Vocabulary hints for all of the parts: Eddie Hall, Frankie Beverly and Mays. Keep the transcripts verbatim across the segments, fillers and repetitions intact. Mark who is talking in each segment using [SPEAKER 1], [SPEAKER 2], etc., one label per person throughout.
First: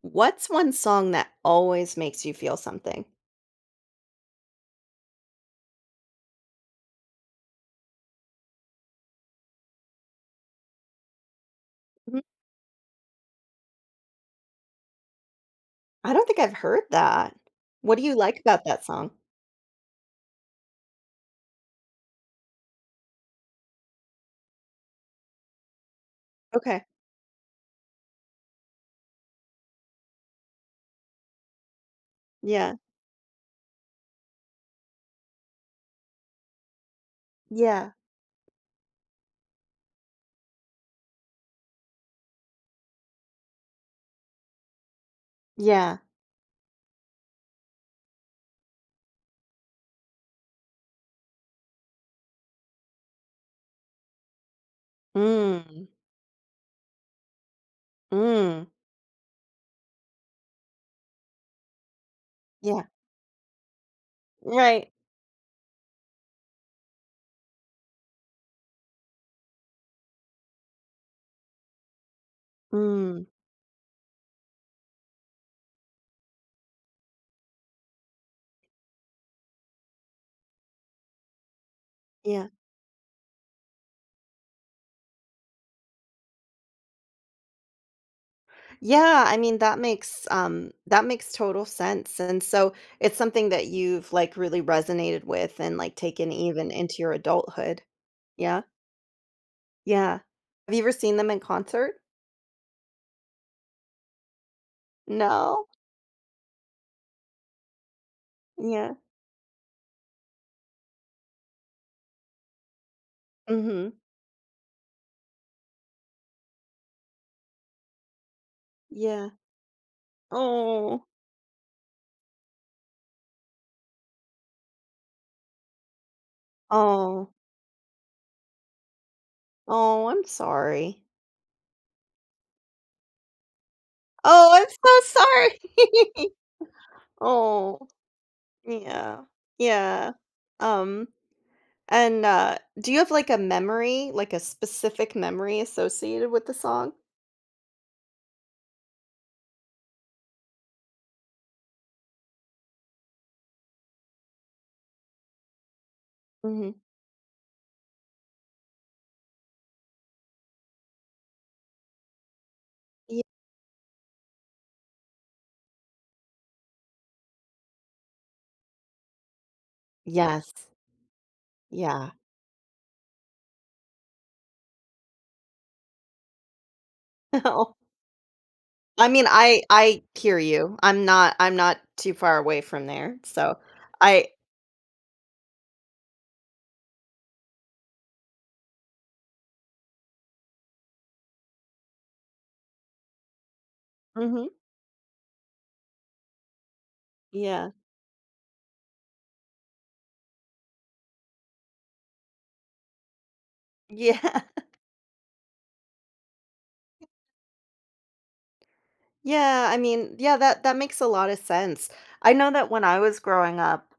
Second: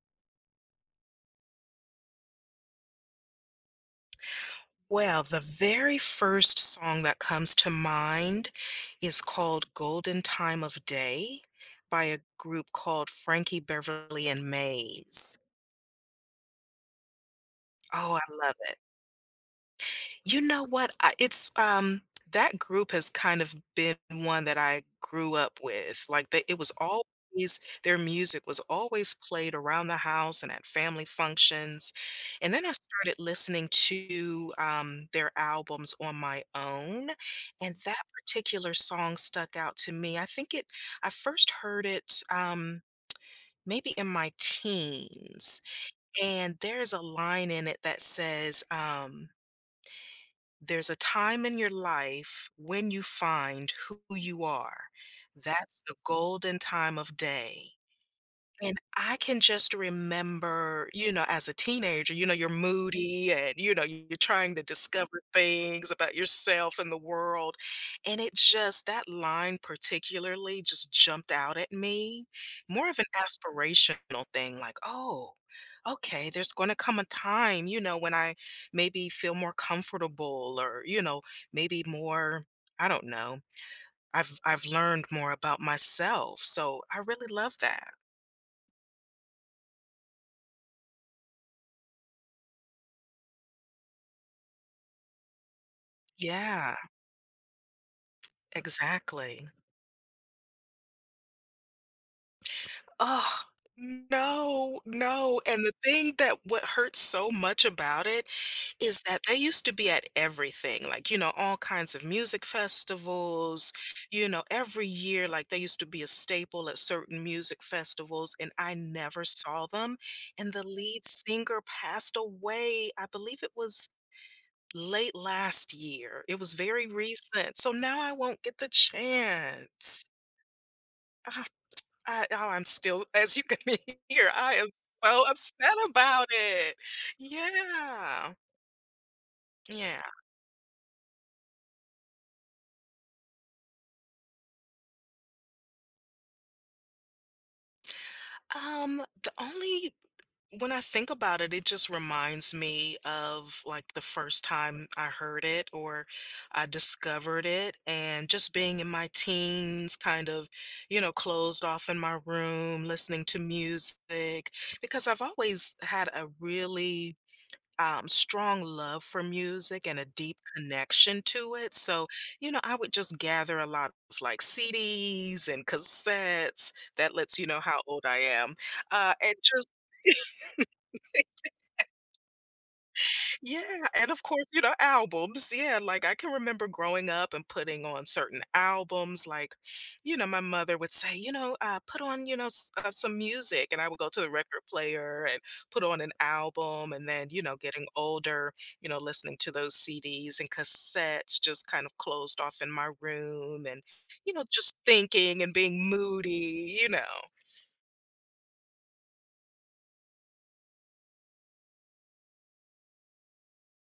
[SPEAKER 1] What's one song that always makes you feel something?
[SPEAKER 2] Well, the very first song that comes to mind is called "Golden Time of Day" by a
[SPEAKER 1] Mhm.
[SPEAKER 2] group called Frankie Beverly and Mays.
[SPEAKER 1] I don't think I've heard that. What do
[SPEAKER 2] Oh,
[SPEAKER 1] you
[SPEAKER 2] I
[SPEAKER 1] like
[SPEAKER 2] love
[SPEAKER 1] about
[SPEAKER 2] it.
[SPEAKER 1] that song?
[SPEAKER 2] You know what? I, it's um that group has kind of been one that I grew up with. Like they, it was
[SPEAKER 1] Okay.
[SPEAKER 2] always their music was always played around the house and at family functions. And then I
[SPEAKER 1] Yeah.
[SPEAKER 2] started listening to um, their albums on my own, and
[SPEAKER 1] Yeah.
[SPEAKER 2] that particular song stuck out to me. I think it. I first heard it. Um, Maybe in my teens.
[SPEAKER 1] Yeah.
[SPEAKER 2] And there's a line in it that says, um, there's a time in your life when you find who you are. That's
[SPEAKER 1] Mm.
[SPEAKER 2] the golden time of day.
[SPEAKER 1] Mm.
[SPEAKER 2] And I can just remember, you know, as a teenager, you know, you're
[SPEAKER 1] Yeah.
[SPEAKER 2] moody and, you know, you're trying to
[SPEAKER 1] Right.
[SPEAKER 2] discover things about yourself and the world. And it just, that line particularly just jumped out at me, more of an
[SPEAKER 1] Mm.
[SPEAKER 2] aspirational thing, like, oh, okay, there's going to come a time, you know, when I maybe feel more comfortable or, you know, maybe more,
[SPEAKER 1] Yeah.
[SPEAKER 2] I don't know. I've I've learned more about myself. So I really love that.
[SPEAKER 1] Yeah, I mean, that makes, um, that makes total sense, and so it's something that you've, like, really resonated with and, like, taken even
[SPEAKER 2] Yeah.
[SPEAKER 1] into your adulthood. Yeah.
[SPEAKER 2] Exactly.
[SPEAKER 1] Yeah. Have you ever seen them in concert?
[SPEAKER 2] Oh, no, no, and
[SPEAKER 1] No?
[SPEAKER 2] the thing that what hurts so much about it
[SPEAKER 1] Yeah.
[SPEAKER 2] is that they used to be at everything, like, you know, all kinds of music festivals,
[SPEAKER 1] Mhm.
[SPEAKER 2] you know, every year, like, they used to be a staple at certain music festivals, and I never
[SPEAKER 1] Yeah.
[SPEAKER 2] saw them, and the
[SPEAKER 1] Oh,
[SPEAKER 2] lead singer passed away, I believe it was late last year, it was very
[SPEAKER 1] oh,
[SPEAKER 2] recent, so now I won't get the chance.
[SPEAKER 1] oh, I'm sorry.
[SPEAKER 2] I oh, I'm still, as you can hear,
[SPEAKER 1] Oh,
[SPEAKER 2] I
[SPEAKER 1] I'm
[SPEAKER 2] am
[SPEAKER 1] so
[SPEAKER 2] so upset
[SPEAKER 1] sorry.
[SPEAKER 2] about it.
[SPEAKER 1] Oh,
[SPEAKER 2] Yeah.
[SPEAKER 1] yeah,
[SPEAKER 2] Yeah.
[SPEAKER 1] yeah. Um, and uh, do you have like a memory, like a specific memory associated with the song?
[SPEAKER 2] Um, the only when I think about it, it just reminds me of like the first time I heard it or I
[SPEAKER 1] Hmm.
[SPEAKER 2] discovered it and just being in my teens, kind of, you know, closed off in my room,
[SPEAKER 1] Yeah.
[SPEAKER 2] listening to music because I've always had a really um, strong love for music and a deep
[SPEAKER 1] Yes.
[SPEAKER 2] connection to it. So,
[SPEAKER 1] Yeah.
[SPEAKER 2] you know, I would just gather a lot of like C Ds and cassettes. That lets you know
[SPEAKER 1] Oh,
[SPEAKER 2] how old I am.
[SPEAKER 1] I
[SPEAKER 2] Uh,
[SPEAKER 1] mean,
[SPEAKER 2] and
[SPEAKER 1] I
[SPEAKER 2] just
[SPEAKER 1] I hear you. I'm not I'm not too far away from there, so
[SPEAKER 2] yeah, and of
[SPEAKER 1] I.
[SPEAKER 2] course, you know, albums. Yeah, like I can remember growing up and putting on certain albums. Like, you know, my mother would say, you know, uh, put on, you know, s- uh, some music. And I would go to the
[SPEAKER 1] Hmm.
[SPEAKER 2] record player and put on an album. And then, you know,
[SPEAKER 1] Yeah.
[SPEAKER 2] getting older, you know, listening to those C Ds and cassettes just kind of closed off in my room and, you
[SPEAKER 1] Yeah.
[SPEAKER 2] know, just thinking and being moody, you know.
[SPEAKER 1] Yeah, I mean, yeah, that that makes a lot of sense. I know that when I was growing up,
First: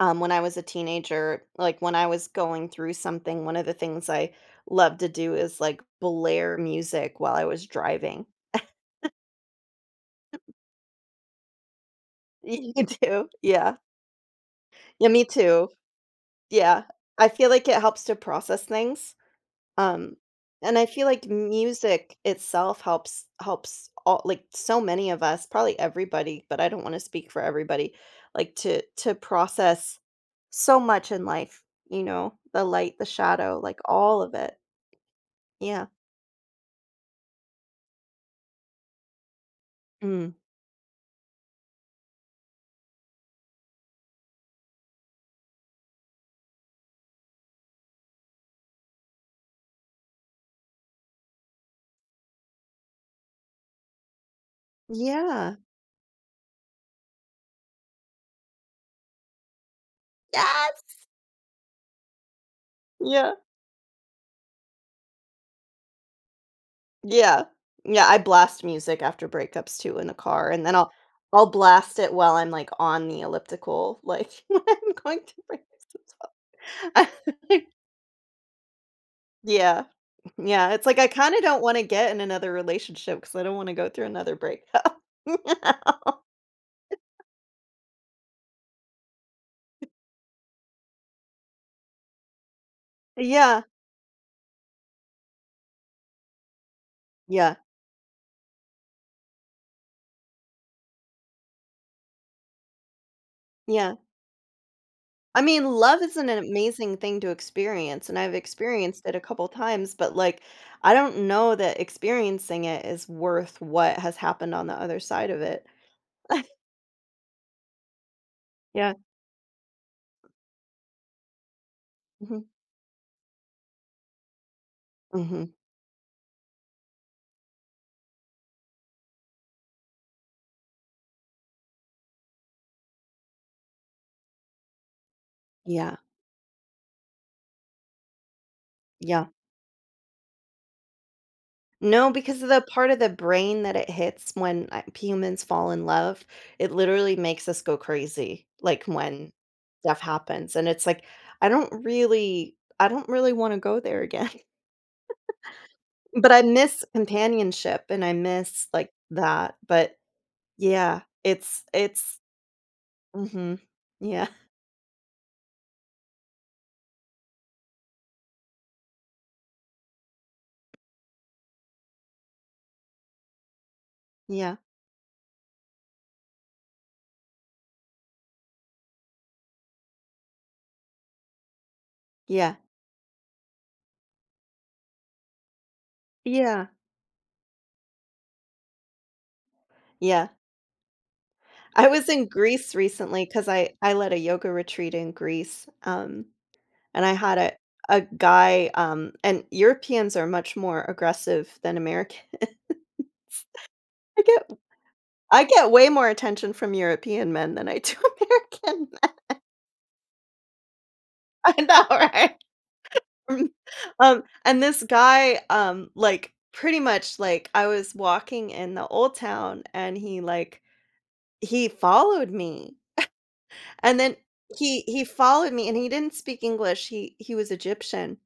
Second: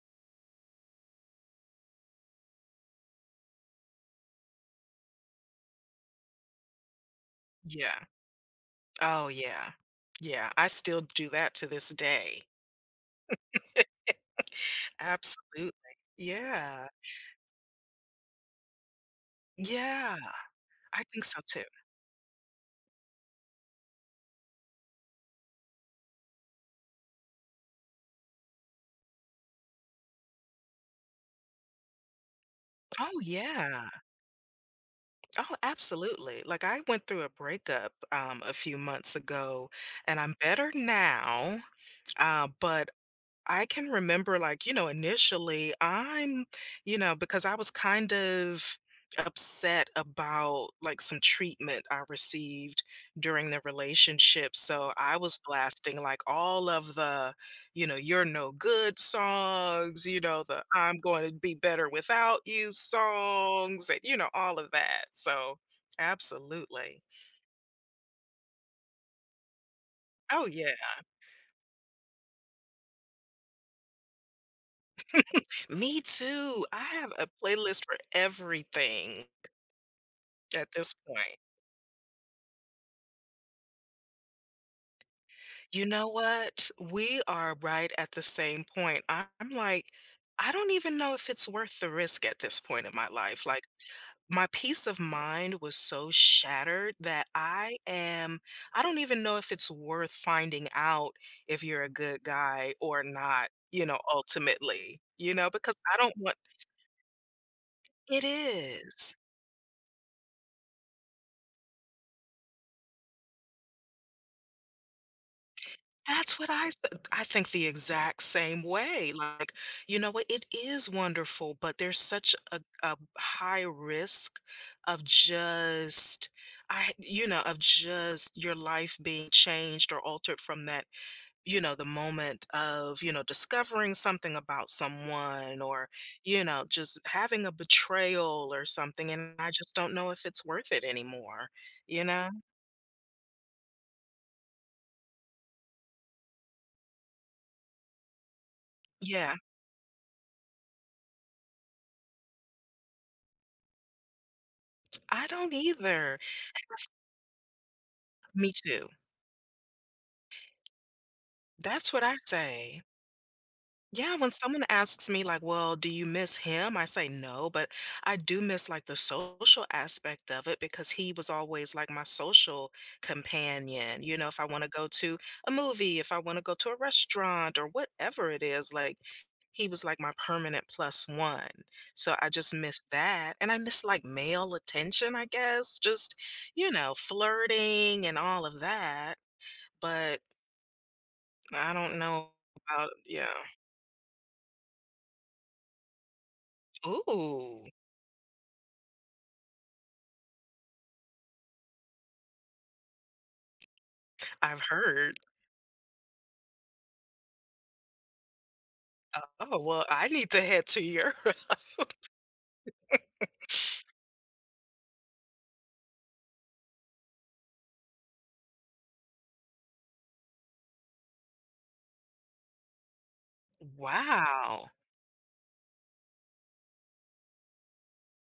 [SPEAKER 1] um, when I was a teenager, like when I was going through something, one of the things I loved to do is like blare music while I was
[SPEAKER 2] Yeah.
[SPEAKER 1] driving.
[SPEAKER 2] Oh, yeah. Yeah, I still do that to this day.
[SPEAKER 1] You do? Yeah. Yeah, me too.
[SPEAKER 2] Absolutely.
[SPEAKER 1] Yeah.
[SPEAKER 2] Yeah.
[SPEAKER 1] I feel like it helps to process things.
[SPEAKER 2] Yeah,
[SPEAKER 1] Um, and I
[SPEAKER 2] I
[SPEAKER 1] feel like
[SPEAKER 2] think so too.
[SPEAKER 1] music itself helps helps all like so many of us, probably everybody, but I don't want to speak for everybody, like to to process so much in life, you know, the light, the
[SPEAKER 2] Oh,
[SPEAKER 1] shadow, like
[SPEAKER 2] yeah.
[SPEAKER 1] all of it.
[SPEAKER 2] Oh,
[SPEAKER 1] Yeah.
[SPEAKER 2] absolutely. Like, I went through a breakup, um, a few months ago, and
[SPEAKER 1] Mm.
[SPEAKER 2] I'm better now, uh, but I can remember, like, you know, initially, I'm, you know, because I was kind of upset about like some treatment I received during the relationship. So I was
[SPEAKER 1] Yeah.
[SPEAKER 2] blasting like all of the, you know, you're no good songs, you know, the
[SPEAKER 1] Yes.
[SPEAKER 2] I'm going to be better without you
[SPEAKER 1] Yeah.
[SPEAKER 2] songs, and, you know, all of that. So absolutely.
[SPEAKER 1] Yeah. Yeah. I blast music after breakups too in the
[SPEAKER 2] Oh,
[SPEAKER 1] car, and
[SPEAKER 2] yeah.
[SPEAKER 1] then I'll I'll blast it while I'm like on the elliptical, like when I'm going to breakups.
[SPEAKER 2] Me too. I
[SPEAKER 1] As
[SPEAKER 2] have a
[SPEAKER 1] well.
[SPEAKER 2] playlist for everything
[SPEAKER 1] Yeah. Yeah,
[SPEAKER 2] at
[SPEAKER 1] it's
[SPEAKER 2] this
[SPEAKER 1] like I
[SPEAKER 2] point.
[SPEAKER 1] kinda don't wanna get in another relationship because I don't wanna go through another breakup.
[SPEAKER 2] You know what? We are right at the same point. I- I'm like, I don't even know if it's worth the risk at this point in my life.
[SPEAKER 1] Yeah.
[SPEAKER 2] Like, my peace of mind was so shattered that
[SPEAKER 1] Yeah.
[SPEAKER 2] I am, I don't even know if it's worth finding out if you're a good guy or not, you
[SPEAKER 1] Yeah.
[SPEAKER 2] know, ultimately, you
[SPEAKER 1] I
[SPEAKER 2] know,
[SPEAKER 1] mean,
[SPEAKER 2] because I
[SPEAKER 1] love is
[SPEAKER 2] don't
[SPEAKER 1] an
[SPEAKER 2] want,
[SPEAKER 1] amazing thing to experience, and
[SPEAKER 2] it
[SPEAKER 1] I've experienced it
[SPEAKER 2] is.
[SPEAKER 1] a couple times, but, like, I don't know that experiencing it is worth what has happened on the other side of it.
[SPEAKER 2] That's what I said. I think the exact same
[SPEAKER 1] Yeah.
[SPEAKER 2] way. Like, you know what? It is wonderful, but there's such
[SPEAKER 1] Mhm.
[SPEAKER 2] a, a high risk of
[SPEAKER 1] Mhm.
[SPEAKER 2] just, I, you know, of just your life being changed or altered from that, you know, the moment of, you know, discovering something about someone or,
[SPEAKER 1] Yeah.
[SPEAKER 2] you know, just having a betrayal or something.
[SPEAKER 1] Yeah.
[SPEAKER 2] And I just don't know if it's worth it anymore, you
[SPEAKER 1] No,
[SPEAKER 2] know?
[SPEAKER 1] because of the part of the brain that it hits when, uh, humans fall in love, it literally makes us go crazy, like, when
[SPEAKER 2] Yeah,
[SPEAKER 1] stuff happens, and it's like, I don't really I don't really wanna go there again.
[SPEAKER 2] I don't either.
[SPEAKER 1] But I miss companionship, and I
[SPEAKER 2] Me
[SPEAKER 1] miss,
[SPEAKER 2] too.
[SPEAKER 1] like, that, but yeah, it's
[SPEAKER 2] That's what I
[SPEAKER 1] it's
[SPEAKER 2] say.
[SPEAKER 1] mhm.
[SPEAKER 2] Yeah,
[SPEAKER 1] Yeah,
[SPEAKER 2] when someone asks me like, "Well, do you miss him?" I say no, but I do miss like the social aspect of it because he was always like my social companion. You know, if I
[SPEAKER 1] yeah,
[SPEAKER 2] want to go to a movie, if I want to go to a restaurant or whatever it is, like he was like my permanent plus one. So I just
[SPEAKER 1] yeah,
[SPEAKER 2] miss that. And I miss like male attention, I guess, just,
[SPEAKER 1] yeah,
[SPEAKER 2] you know, flirting and all of that. But
[SPEAKER 1] yeah.
[SPEAKER 2] I
[SPEAKER 1] I
[SPEAKER 2] don't
[SPEAKER 1] was in
[SPEAKER 2] know
[SPEAKER 1] Greece
[SPEAKER 2] about,
[SPEAKER 1] recently
[SPEAKER 2] yeah.
[SPEAKER 1] because I I led a yoga retreat in Greece, um. And I had a
[SPEAKER 2] Ooh,
[SPEAKER 1] a guy, um and Europeans are much more aggressive than American. I get.
[SPEAKER 2] I've heard.
[SPEAKER 1] I get way more attention from European men than I do. American men.
[SPEAKER 2] Oh, well, I need to head to Europe.
[SPEAKER 1] I know, right? Um, um, and this guy, um, like, pretty much, like, I was walking in the old town and he, like he followed me. And then
[SPEAKER 2] Wow.
[SPEAKER 1] he he followed me and he didn't speak English, he he was Egyptian.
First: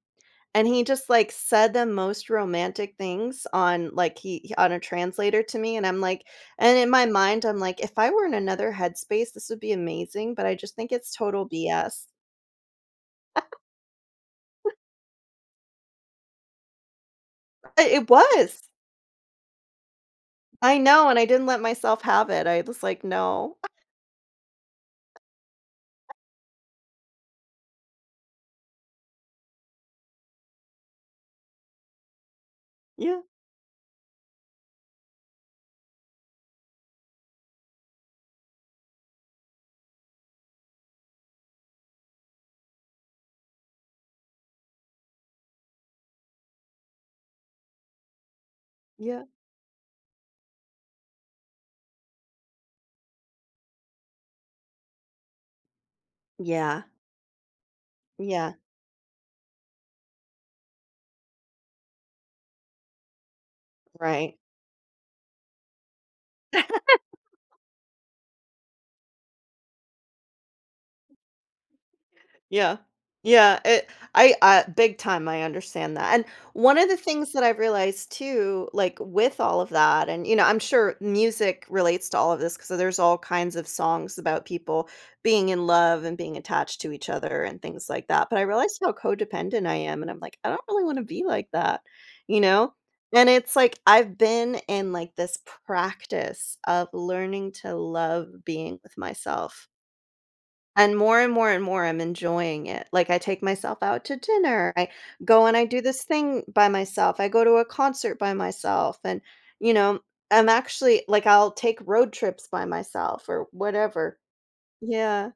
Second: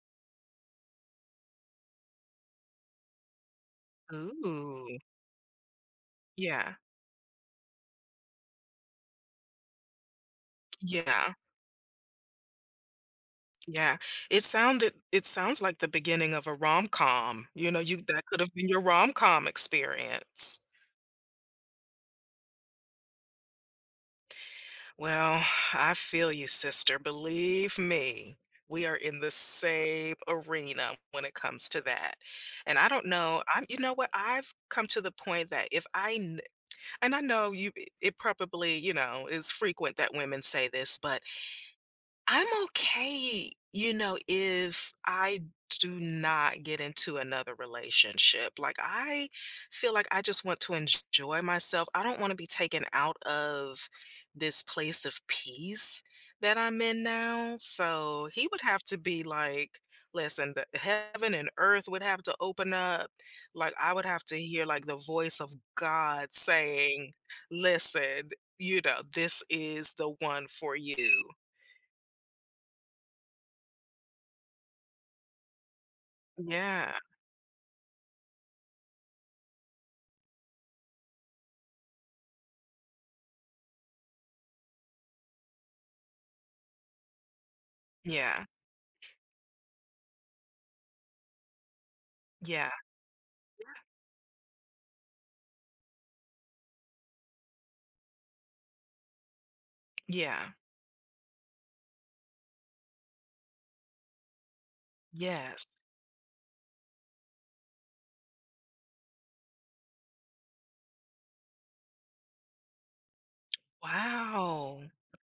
[SPEAKER 1] And he just, like, said the most romantic things on, like, he he- on a
[SPEAKER 2] Ooh.
[SPEAKER 1] translator to me, and I'm like.
[SPEAKER 2] Yeah.
[SPEAKER 1] And in my mind, I'm like, "If I were in another headspace, this would be amazing, but I just think it's
[SPEAKER 2] Yeah.
[SPEAKER 1] total B S."
[SPEAKER 2] Yeah. It sounded it sounds like the beginning of a rom-com. You know,
[SPEAKER 1] I
[SPEAKER 2] you
[SPEAKER 1] it
[SPEAKER 2] that could have
[SPEAKER 1] was.
[SPEAKER 2] been your rom-com experience.
[SPEAKER 1] I know, and I didn't let myself have it. I was like, "No."
[SPEAKER 2] Well, I feel you, sister. Believe me, we are in the same arena when it comes to that. And I don't
[SPEAKER 1] Yeah,
[SPEAKER 2] know, I'm you know what? I've come to the point that if I and I know you it probably, you know, is frequent that women say this, but I'm okay, you know, if I do not get into another relationship. Like,
[SPEAKER 1] yeah.
[SPEAKER 2] I feel like I just want to enjoy myself. I don't want to be taken out of this place of peace that I'm
[SPEAKER 1] Yeah,
[SPEAKER 2] in now. So he
[SPEAKER 1] yeah,
[SPEAKER 2] would have to be like, listen, the heaven and earth would have to open up. Like, I would have
[SPEAKER 1] right.
[SPEAKER 2] to hear like the voice of God saying, listen, you know, this is the one for you.
[SPEAKER 1] Yeah. Yeah, it I I big time I understand that. And one of the
[SPEAKER 2] Yeah.
[SPEAKER 1] things that I've realized too, like with all of that, and you know, I'm sure music relates to all of this because there's all kinds of songs about people being in love and being attached to each other and things like that. But I
[SPEAKER 2] Yeah,
[SPEAKER 1] realized how codependent I am and I'm like, I don't really want to be like that, you
[SPEAKER 2] yeah,
[SPEAKER 1] know? And it's like I've been in like this practice of learning to love being with myself
[SPEAKER 2] yeah,
[SPEAKER 1] and more and more and more, I'm enjoying it. Like, I take myself out to dinner. I go and I do
[SPEAKER 2] yes.
[SPEAKER 1] this thing by myself. I go to a concert by myself. And, you know, I'm actually like, I'll take road trips by myself or whatever.
[SPEAKER 2] Wow.
[SPEAKER 1] Yeah.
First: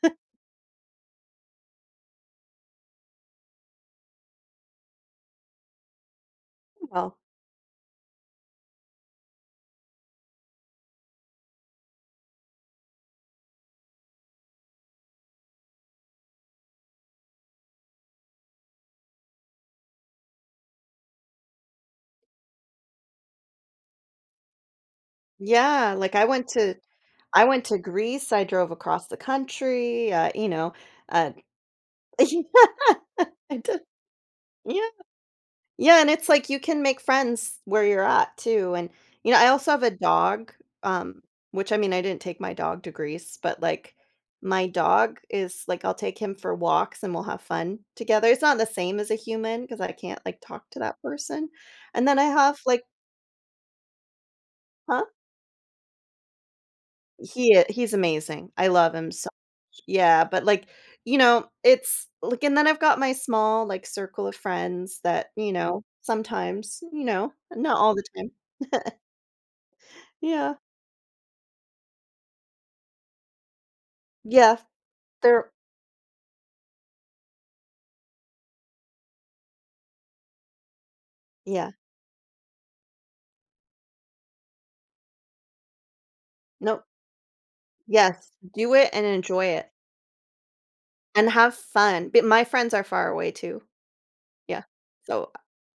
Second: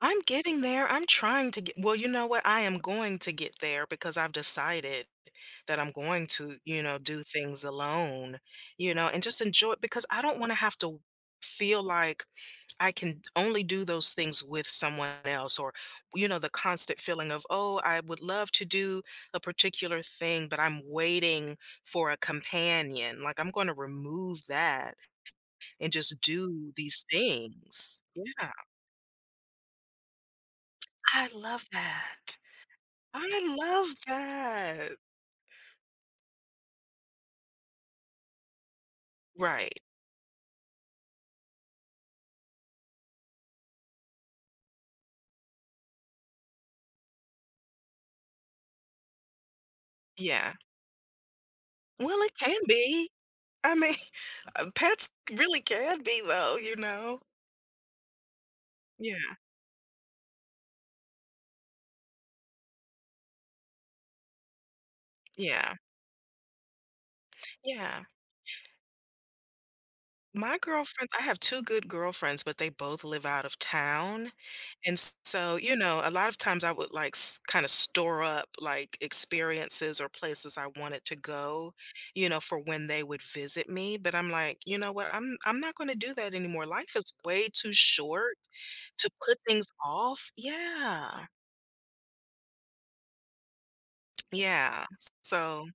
[SPEAKER 2] I'm getting there. I'm trying to get well, you know what? I am going to get there because I've decided that I'm going to, you know,
[SPEAKER 1] Well,
[SPEAKER 2] do things alone, you know, and just enjoy it because I don't want to have to feel like I can only do those things with someone else, or, you know, the constant feeling of, oh, I would love to do a particular thing, but I'm waiting for a companion. Like, I'm going to remove that and
[SPEAKER 1] yeah. Like,
[SPEAKER 2] just
[SPEAKER 1] I went
[SPEAKER 2] do
[SPEAKER 1] to,
[SPEAKER 2] these
[SPEAKER 1] I went to
[SPEAKER 2] things.
[SPEAKER 1] Greece. I
[SPEAKER 2] Yeah,
[SPEAKER 1] drove across the country, uh, you know,
[SPEAKER 2] I
[SPEAKER 1] uh.
[SPEAKER 2] love that. I
[SPEAKER 1] I did.
[SPEAKER 2] love
[SPEAKER 1] Yeah.
[SPEAKER 2] that.
[SPEAKER 1] Yeah, and it's like you can make friends where you're at too, and, you know, I also
[SPEAKER 2] Right.
[SPEAKER 1] have a dog, um, which, I mean, I didn't take my dog to Greece, but, like, my dog is like, I'll take him for walks and we'll have fun together. It's not the same as a human because I can't, like,
[SPEAKER 2] Yeah.
[SPEAKER 1] talk to that person, and then
[SPEAKER 2] Well,
[SPEAKER 1] I
[SPEAKER 2] it can
[SPEAKER 1] have, like.
[SPEAKER 2] be. I mean, uh,
[SPEAKER 1] Huh?
[SPEAKER 2] pets really can be though, you know?
[SPEAKER 1] He i he's amazing. I love him so
[SPEAKER 2] Yeah.
[SPEAKER 1] much. Yeah, but, like, you know, it's like and then I've got my small, like, circle of friends that, you
[SPEAKER 2] Yeah.
[SPEAKER 1] know, sometimes, you know, not all
[SPEAKER 2] Yeah.
[SPEAKER 1] the time. Yeah.
[SPEAKER 2] My girlfriends I have two good girlfriends, but they both live out of town.
[SPEAKER 1] Yeah.
[SPEAKER 2] And s
[SPEAKER 1] They're.
[SPEAKER 2] so, you know, a lot of times I would, like, kinda store up, like, experiences or places I wanted to
[SPEAKER 1] Yeah.
[SPEAKER 2] go, you know, for when they would visit me, but I'm like, "You know what? I'm I'm not gonna do that anymore.
[SPEAKER 1] No
[SPEAKER 2] Life is way too
[SPEAKER 1] yes,
[SPEAKER 2] short
[SPEAKER 1] do it and
[SPEAKER 2] to put
[SPEAKER 1] enjoy
[SPEAKER 2] things
[SPEAKER 1] it,
[SPEAKER 2] off." Yeah.
[SPEAKER 1] and have fun, but my friends are far away too. Yeah.
[SPEAKER 2] Yeah.
[SPEAKER 1] So,
[SPEAKER 2] So,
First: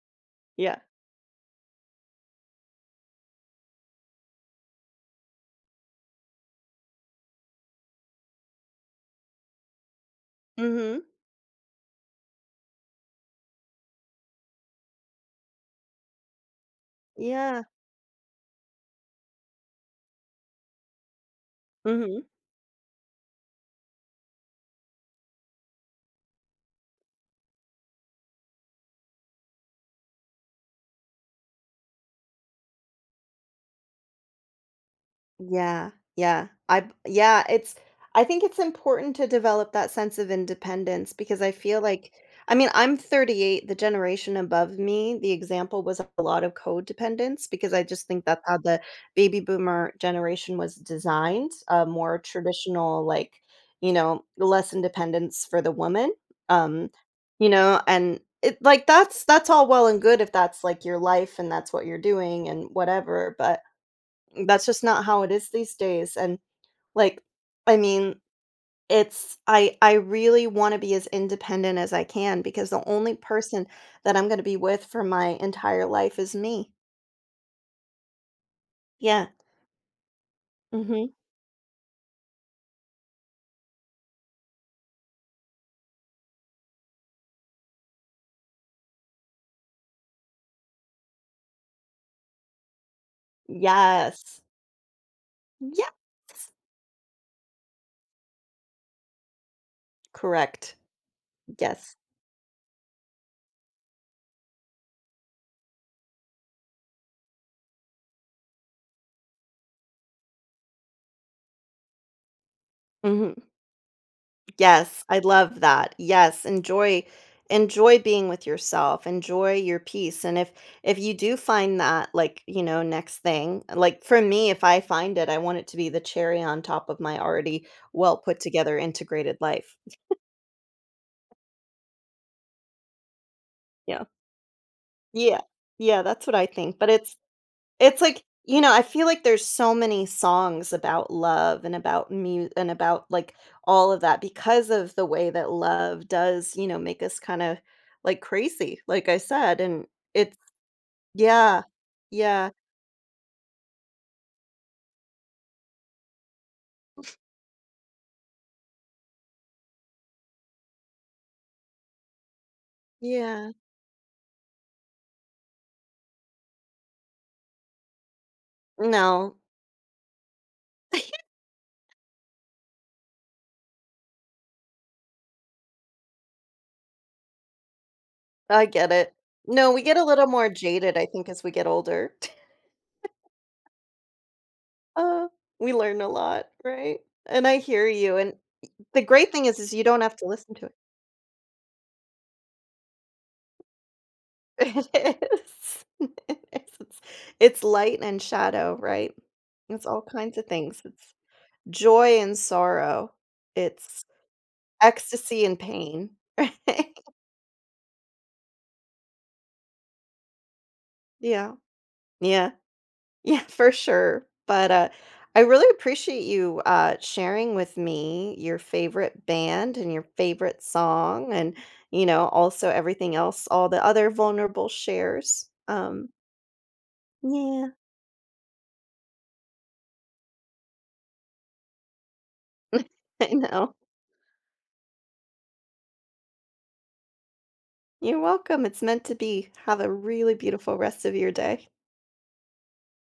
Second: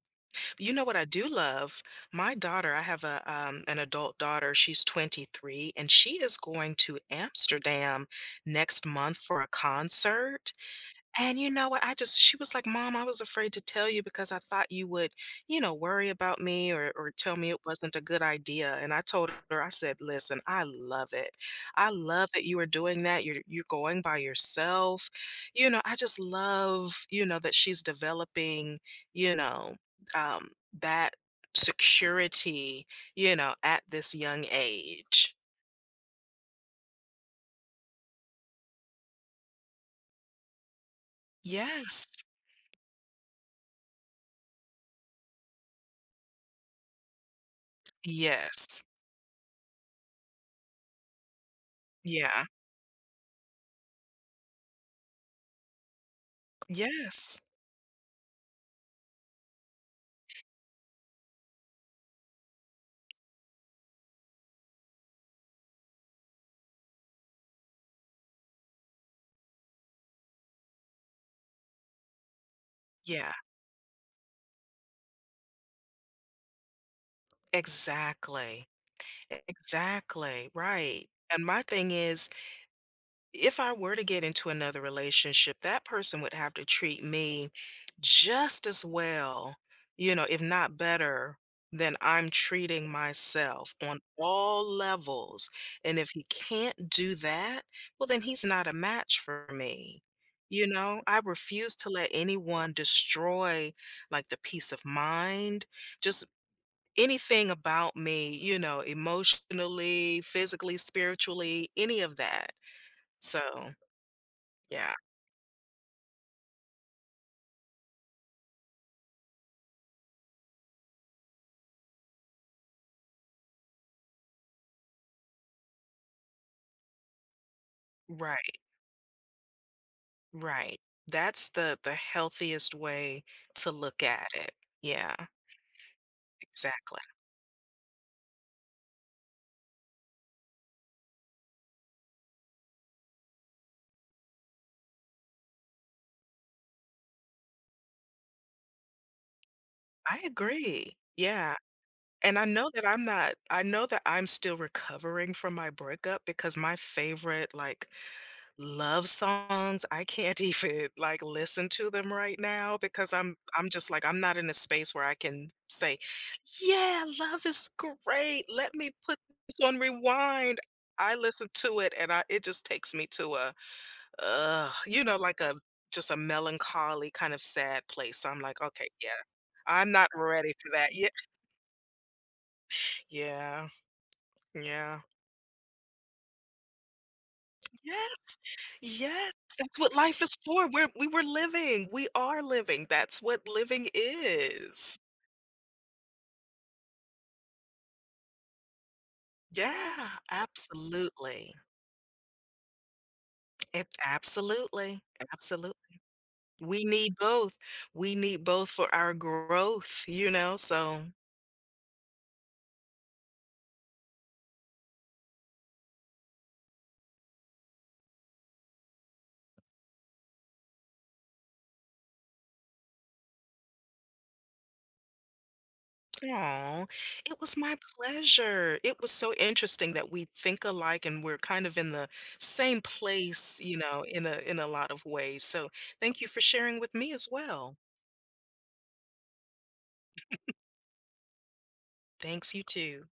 [SPEAKER 2] you
[SPEAKER 1] yeah.
[SPEAKER 2] know what I do love? My daughter I have a, um, an adult daughter, she's twenty-three, and she is going to Amsterdam next month for a concert.
[SPEAKER 1] Mhm.
[SPEAKER 2] And you know what? I just she was like, "Mom, I was afraid to tell you because I thought you would, you know, worry about me or or tell me it
[SPEAKER 1] Yeah.
[SPEAKER 2] wasn't a good idea." And I told her, I said, "Listen, I love it. I
[SPEAKER 1] Mhm.
[SPEAKER 2] love that you are doing that. You're you're going by yourself. You know, I just love, you know, that she's developing, you know, um that security, you know, at this young age."
[SPEAKER 1] Yeah, yeah. I b yeah, it's. I think it's important to develop that sense of independence because I feel like
[SPEAKER 2] Yes.
[SPEAKER 1] I mean, I'm thirty-eight, the generation above me, the example was a lot of codependence because I just think that's how the
[SPEAKER 2] Yes.
[SPEAKER 1] baby boomer generation was designed, a more
[SPEAKER 2] Yeah.
[SPEAKER 1] traditional, like, you know, less independence for the woman. Um,
[SPEAKER 2] Yes.
[SPEAKER 1] you know, and it like that's that's all well and good if that's like your life and that's what you're doing and whatever, but that's just not how it is these days, and, like, I mean, it's I I really wanna be as independent as I can because the only
[SPEAKER 2] Yeah.
[SPEAKER 1] person that I'm gonna be with for my entire life is me.
[SPEAKER 2] Exactly.
[SPEAKER 1] Yeah.
[SPEAKER 2] Exactly,
[SPEAKER 1] Mhm.
[SPEAKER 2] right. And my thing is, if I were to get into another relationship, that person would have to treat me just as well, you know, if not better than I'm treating myself on
[SPEAKER 1] Yes.
[SPEAKER 2] all levels.
[SPEAKER 1] Yes!
[SPEAKER 2] And if he can't do that, well, then he's not a match for me. You
[SPEAKER 1] Correct.
[SPEAKER 2] know, I refuse to
[SPEAKER 1] Yes.
[SPEAKER 2] let anyone destroy like the peace of mind, just anything about me, you know, emotionally, physically, spiritually, any of that.
[SPEAKER 1] Mhm.
[SPEAKER 2] So, yeah,
[SPEAKER 1] Yes, I love that. Yes, enjoy enjoy being with yourself. Enjoy your peace. And if if you do find that like, you know, next thing, like for me, if I find it, I want it to be the cherry on top of my already well put
[SPEAKER 2] right,
[SPEAKER 1] together integrated life.
[SPEAKER 2] right. That's the the healthiest way to look
[SPEAKER 1] Yeah.
[SPEAKER 2] at it. Yeah,
[SPEAKER 1] Yeah. Yeah, that's what I think. But
[SPEAKER 2] exactly.
[SPEAKER 1] it's. It's like, you know, I feel like there's so many songs about love and about mu and about, like, all of that because of the way that love does, you know, make us kinda, like, crazy, like I said, and
[SPEAKER 2] I
[SPEAKER 1] it's
[SPEAKER 2] agree. Yeah.
[SPEAKER 1] yeah.
[SPEAKER 2] And I
[SPEAKER 1] Yeah.
[SPEAKER 2] know that I'm not I know that I'm still recovering from my breakup because my favorite like love songs, I can't even, like, listen to them right now because I'm
[SPEAKER 1] Yeah.
[SPEAKER 2] I'm just like, I'm not in a space where I can say, "Yeah, love is great. Let me put
[SPEAKER 1] No,
[SPEAKER 2] this on rewind." I listen to it and I it just takes me to a, ugh, you know, like a just a melancholy kind of sad place. So I'm like,
[SPEAKER 1] I
[SPEAKER 2] "Okay,
[SPEAKER 1] get
[SPEAKER 2] yeah.
[SPEAKER 1] it. No, we
[SPEAKER 2] I'm
[SPEAKER 1] get a
[SPEAKER 2] not
[SPEAKER 1] little more
[SPEAKER 2] ready for that
[SPEAKER 1] jaded, I
[SPEAKER 2] yet."
[SPEAKER 1] think, as we get older.
[SPEAKER 2] Yeah, yeah.
[SPEAKER 1] Uh, we learn a lot, right? And I hear you, and
[SPEAKER 2] Yes.
[SPEAKER 1] the great
[SPEAKER 2] Yes,
[SPEAKER 1] thing is is
[SPEAKER 2] that's
[SPEAKER 1] you
[SPEAKER 2] what
[SPEAKER 1] don't have
[SPEAKER 2] life
[SPEAKER 1] to
[SPEAKER 2] is
[SPEAKER 1] listen to
[SPEAKER 2] for.
[SPEAKER 1] it.
[SPEAKER 2] We're we were living. We are living. That's what living is.
[SPEAKER 1] It is. It is. It's it's light and shadow, right? It's all
[SPEAKER 2] Yeah,
[SPEAKER 1] kinds of things. It's
[SPEAKER 2] absolutely.
[SPEAKER 1] joy and sorrow.
[SPEAKER 2] It
[SPEAKER 1] It's
[SPEAKER 2] absolutely.
[SPEAKER 1] ecstasy and
[SPEAKER 2] Absolutely.
[SPEAKER 1] pain, right?
[SPEAKER 2] We need both. We need both for our growth, you know? So,
[SPEAKER 1] Yeah. Yeah. Yeah, for sure. But, uh, I really appreciate you, uh, sharing with me your favorite band and your favorite song and, you know, also everything else, all the other vulnerable shares. Um,
[SPEAKER 2] oh, it was
[SPEAKER 1] yeah.
[SPEAKER 2] my pleasure. It was so interesting that we think alike and we're kind of in the same
[SPEAKER 1] I
[SPEAKER 2] place,
[SPEAKER 1] know.
[SPEAKER 2] you know, in a in a lot of ways. So, thank you for sharing with me as well.
[SPEAKER 1] You're welcome. It's meant to be. Have a really beautiful rest of your day.
[SPEAKER 2] Thanks, you too.